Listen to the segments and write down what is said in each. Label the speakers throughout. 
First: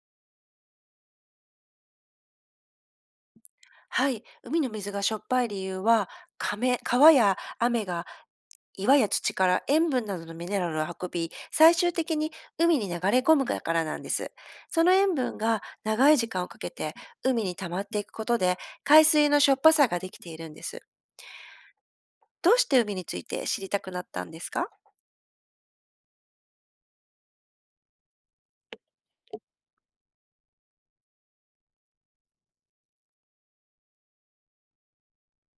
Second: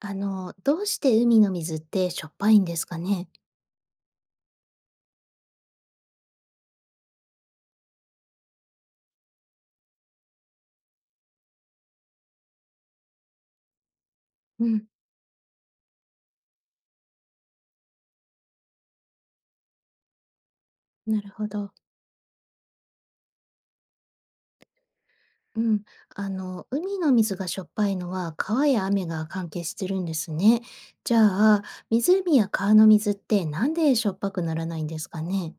Speaker 1: どうして海の水ってしょっぱいんですかね？
Speaker 2: はい、海の水がしょっぱい理由は、かめ川や雨が岩や土から塩分などのミネラルを運び、最終的に海に流れ込むからなんです。
Speaker 1: う
Speaker 2: そ
Speaker 1: ん、
Speaker 2: の塩分が長い時間をかけて海に溜まっていくことで、海水のしょっぱさができているんです。
Speaker 1: なるほど。
Speaker 2: どうして海について知りたくなったんですか？
Speaker 1: うん。海の水がしょっぱいのは川や雨が関係してるんですね。じゃあ、湖や川の水ってなんでしょっぱくならないんですかね？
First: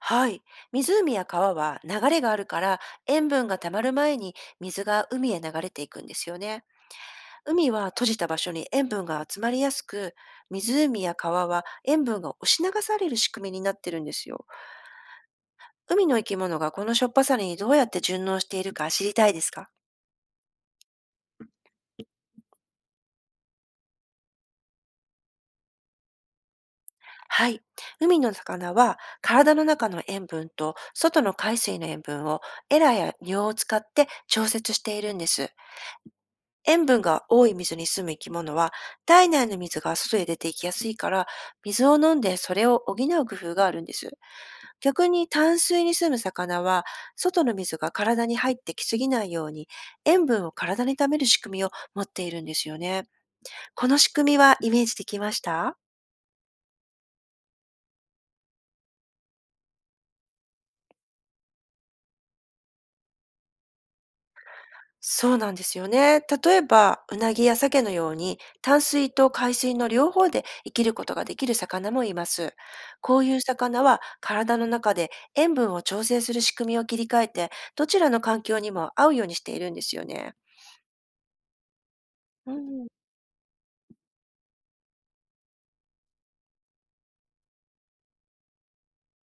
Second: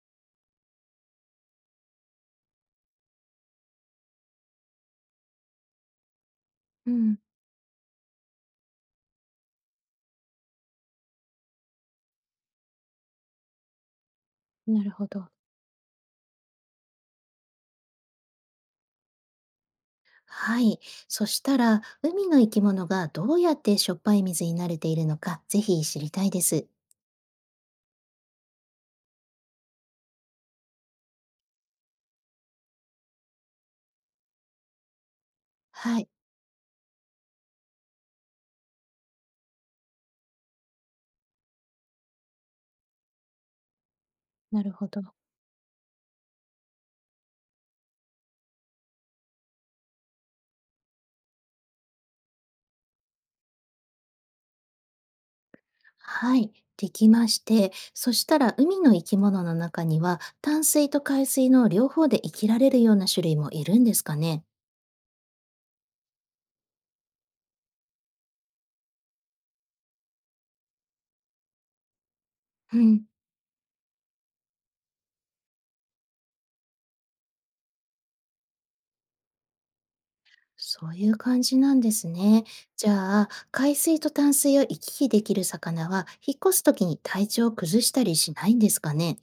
Speaker 2: はい。湖や川は流れがあるから、塩分が溜まる前に水が海へ流れていくんですよね。
Speaker 1: うん、
Speaker 2: 海は閉じた場所に塩分が集まりやすく、湖や川は塩分が押し流される仕組みになってるんですよ。
Speaker 1: なるほど。
Speaker 2: 海の生き物がこのしょっぱさにどうやって順応しているか知りたいですか？
Speaker 1: はい。そしたら、海の生き物がどうやってしょっぱい水に慣れているのか、ぜひ知りたいです。
Speaker 2: はい。海の魚は体の中の塩分と外の海水の塩分をエラや尿を使って調節しているんです。
Speaker 1: はい、
Speaker 2: 塩分が多い水に住む生き物は、体内の水が外へ出ていきやすいから、水を飲んでそれを補う工夫があるんです。
Speaker 1: なるほど。
Speaker 2: 逆に淡水に住む魚は、外の水が体に入ってきすぎないように、塩分を体に貯める仕組みを持っているんですよね。この仕組みはイメージできました？
Speaker 1: はい、できまして、そしたら海の生き物の中には淡水と海水の両方で生きられるような種類もいるんですかね。
Speaker 2: そうなんですよね。例えば、うなぎや鮭のように、淡水と海水の両方で生きることができる魚もいます。
Speaker 1: うん、
Speaker 2: こういう魚は、体の中で塩分を調整する仕組みを切り替えて、どちらの環境にも合うようにしているんですよね。
Speaker 1: そういう感じなんですね。
Speaker 2: うん。
Speaker 1: じゃあ、海水と淡水を行き来できる魚は引っ越す時に体調を崩したりしないんですかね。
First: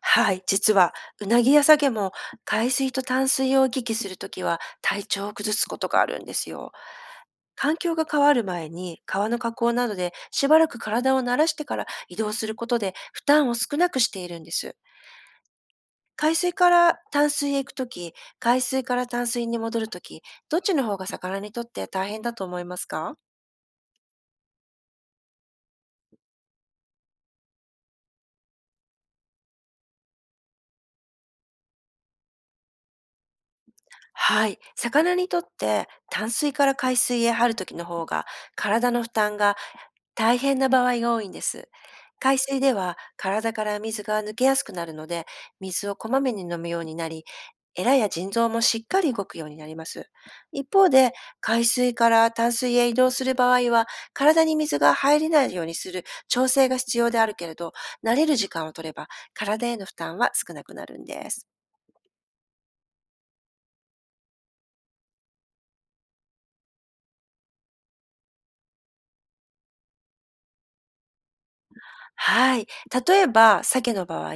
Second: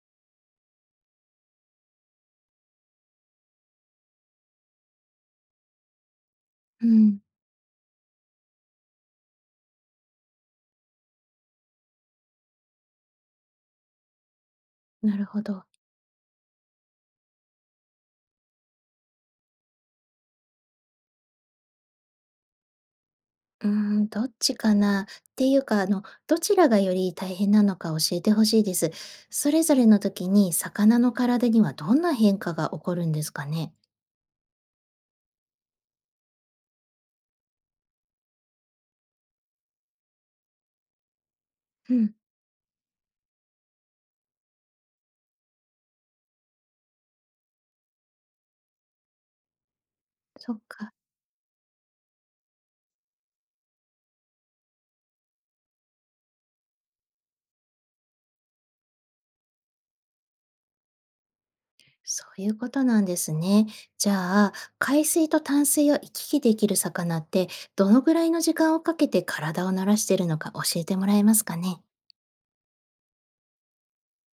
Speaker 2: はい、実はうなぎやサゲも海水と淡水を行き来するときは体調を崩すことがあるんですよ。
Speaker 1: うん、
Speaker 2: 環境が変わる前に川の河口などでしばらく体を慣らしてから移動することで負担を少なくしているんです。
Speaker 1: なるほど。
Speaker 2: 海水から淡水へ行くとき、海水から淡水に戻るとき、どっちの方が魚にとって大変だと思いますか？
Speaker 1: どっちかなっていうか、どちらがより大変なのか教えてほしいです。それぞれの時に魚の体にはどんな変化が起こるんですかね。
Speaker 2: はい。魚にとって淡水から海水へ張るときの方が体の負担が大変な場合が多いんです。
Speaker 1: うん、
Speaker 2: 海水では体から水が抜けやすくなるので、水をこまめに飲むようになり、エラや腎臓もしっかり動くようになります。
Speaker 1: そっ
Speaker 2: 一方
Speaker 1: か。
Speaker 2: で、海水から淡水へ移動する場合は、体に水が入れないようにする調整が必要であるけれど、慣れる時間を取れば、体への負担は少なくなるんです。
Speaker 1: そういうことなんですね。じゃあ、海水と淡水を行き来できる魚って、どのぐらいの時間をかけて体を慣らしてるのか教えてもらえますかね？
Speaker 2: はい。例えば、鮭の場合、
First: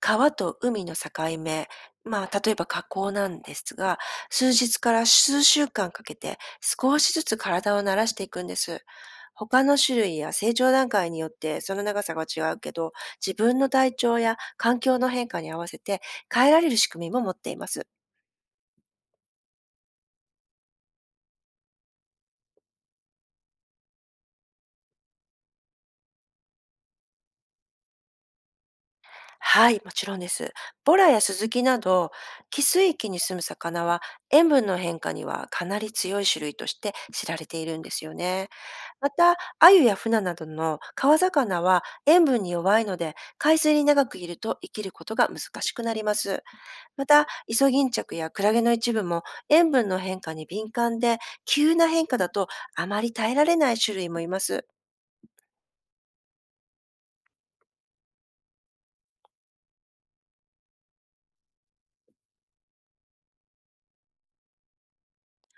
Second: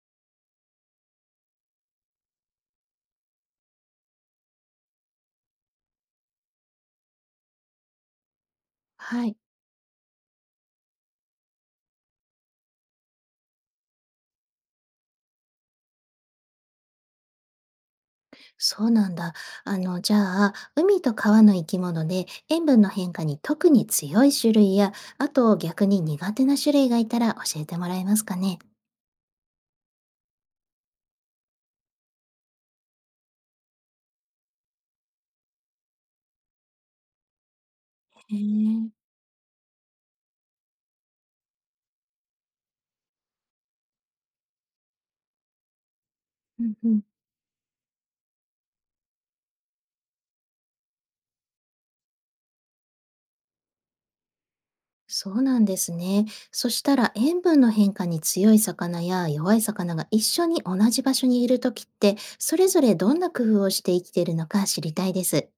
Speaker 2: 川と海の境目、まあ、例えば河口なんですが、数日から数週間かけて少しずつ体を慣らしていくんです。
Speaker 1: はい、
Speaker 2: 他の種類や成長段階によってその長さが違うけど、自分の体調や環境の変化に合わせて変えられる仕組みも持っています。
Speaker 1: そうなんだ。じゃあ、海と川の生き物で塩分の変化に特に強い種類や、あと逆に苦手な種類がいたら教えてもらえますかね？
Speaker 2: はい、もちろんです。ボラやスズキなど、寄水域に住む魚は塩分の変化にはかなり強い種類として知られているんですよ
Speaker 1: へ
Speaker 2: ね。
Speaker 1: え、
Speaker 2: また、鮎やフナなどの川魚は塩分に弱いので、海水に長くいると生きることが難しくなります。
Speaker 1: うんうん。
Speaker 2: また、イソギンチャクやクラゲの一部も塩分の変化に敏感で、急な変化だとあまり耐えられない種類もいます。
Speaker 1: そうなんですね。そしたら塩分の変化に強い魚や弱い魚が一緒に同じ場所にいるときって、それぞれどんな工夫をして生きているのか知りたいです。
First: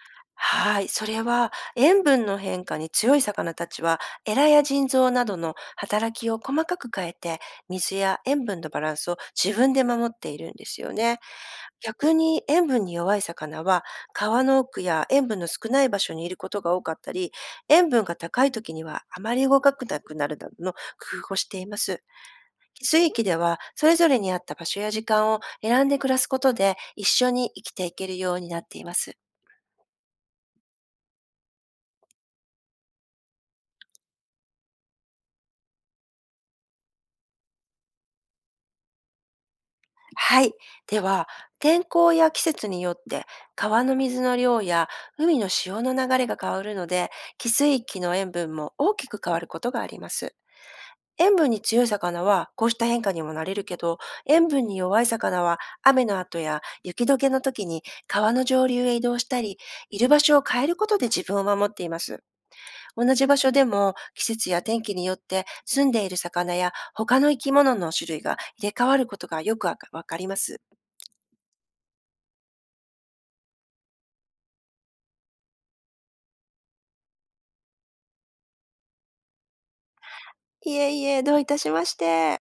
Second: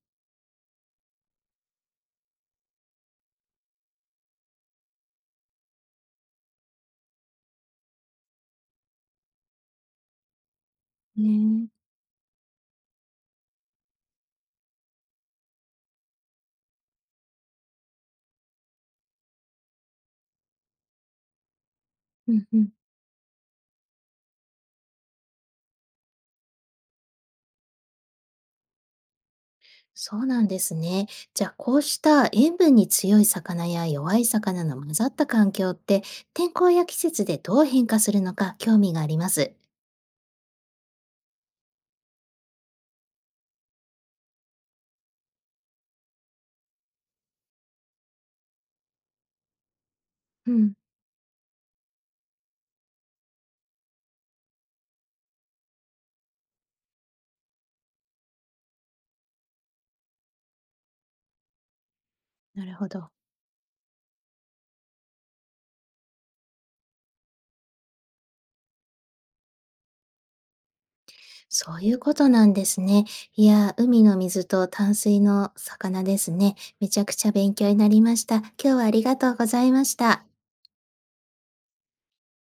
Speaker 2: はい。それは、塩分の変化に強い魚たちは、エラや腎臓などの働きを細かく変えて、水や塩分のバランスを自分で守っているんですよね。
Speaker 1: ね
Speaker 2: 逆に塩分に弱い魚は、川の奥や塩分の少ない場所にいることが多かったり、塩分が高い時にはあまり動かなくなるなどの工夫をしています。
Speaker 1: うんうん、
Speaker 2: 水域では、それぞれに合った場所や時間を選んで暮らすことで、一緒に生きていけるようになっています。
Speaker 1: そうなんですね。じゃあこうした塩分に強い魚や弱い魚の混ざった環境って天候や季節でどう変化するのか興味があります。
Speaker 2: はい。では、天候や季節によって、川の水の量や海の潮の流れが変わるので、寄水域の塩分も大きく変わることがあります。
Speaker 1: うん、
Speaker 2: 塩分に強い魚はこうした変化にも慣れるけど、塩分に弱い魚は雨の後や雪解けの時に川の上流へ移動したり、いる場所を変えることで自分を守っています。
Speaker 1: なるほど。
Speaker 2: 同じ場所でも季節や天気によって住んでいる魚や他の生き物の種類が入れ替わることがよくわかります。
Speaker 1: そういうことなんですね。いや、海の水と淡水の魚ですね。めちゃくちゃ勉強になりました。今日はありがとうございました。
Speaker 2: いえいえ、どういたしまして。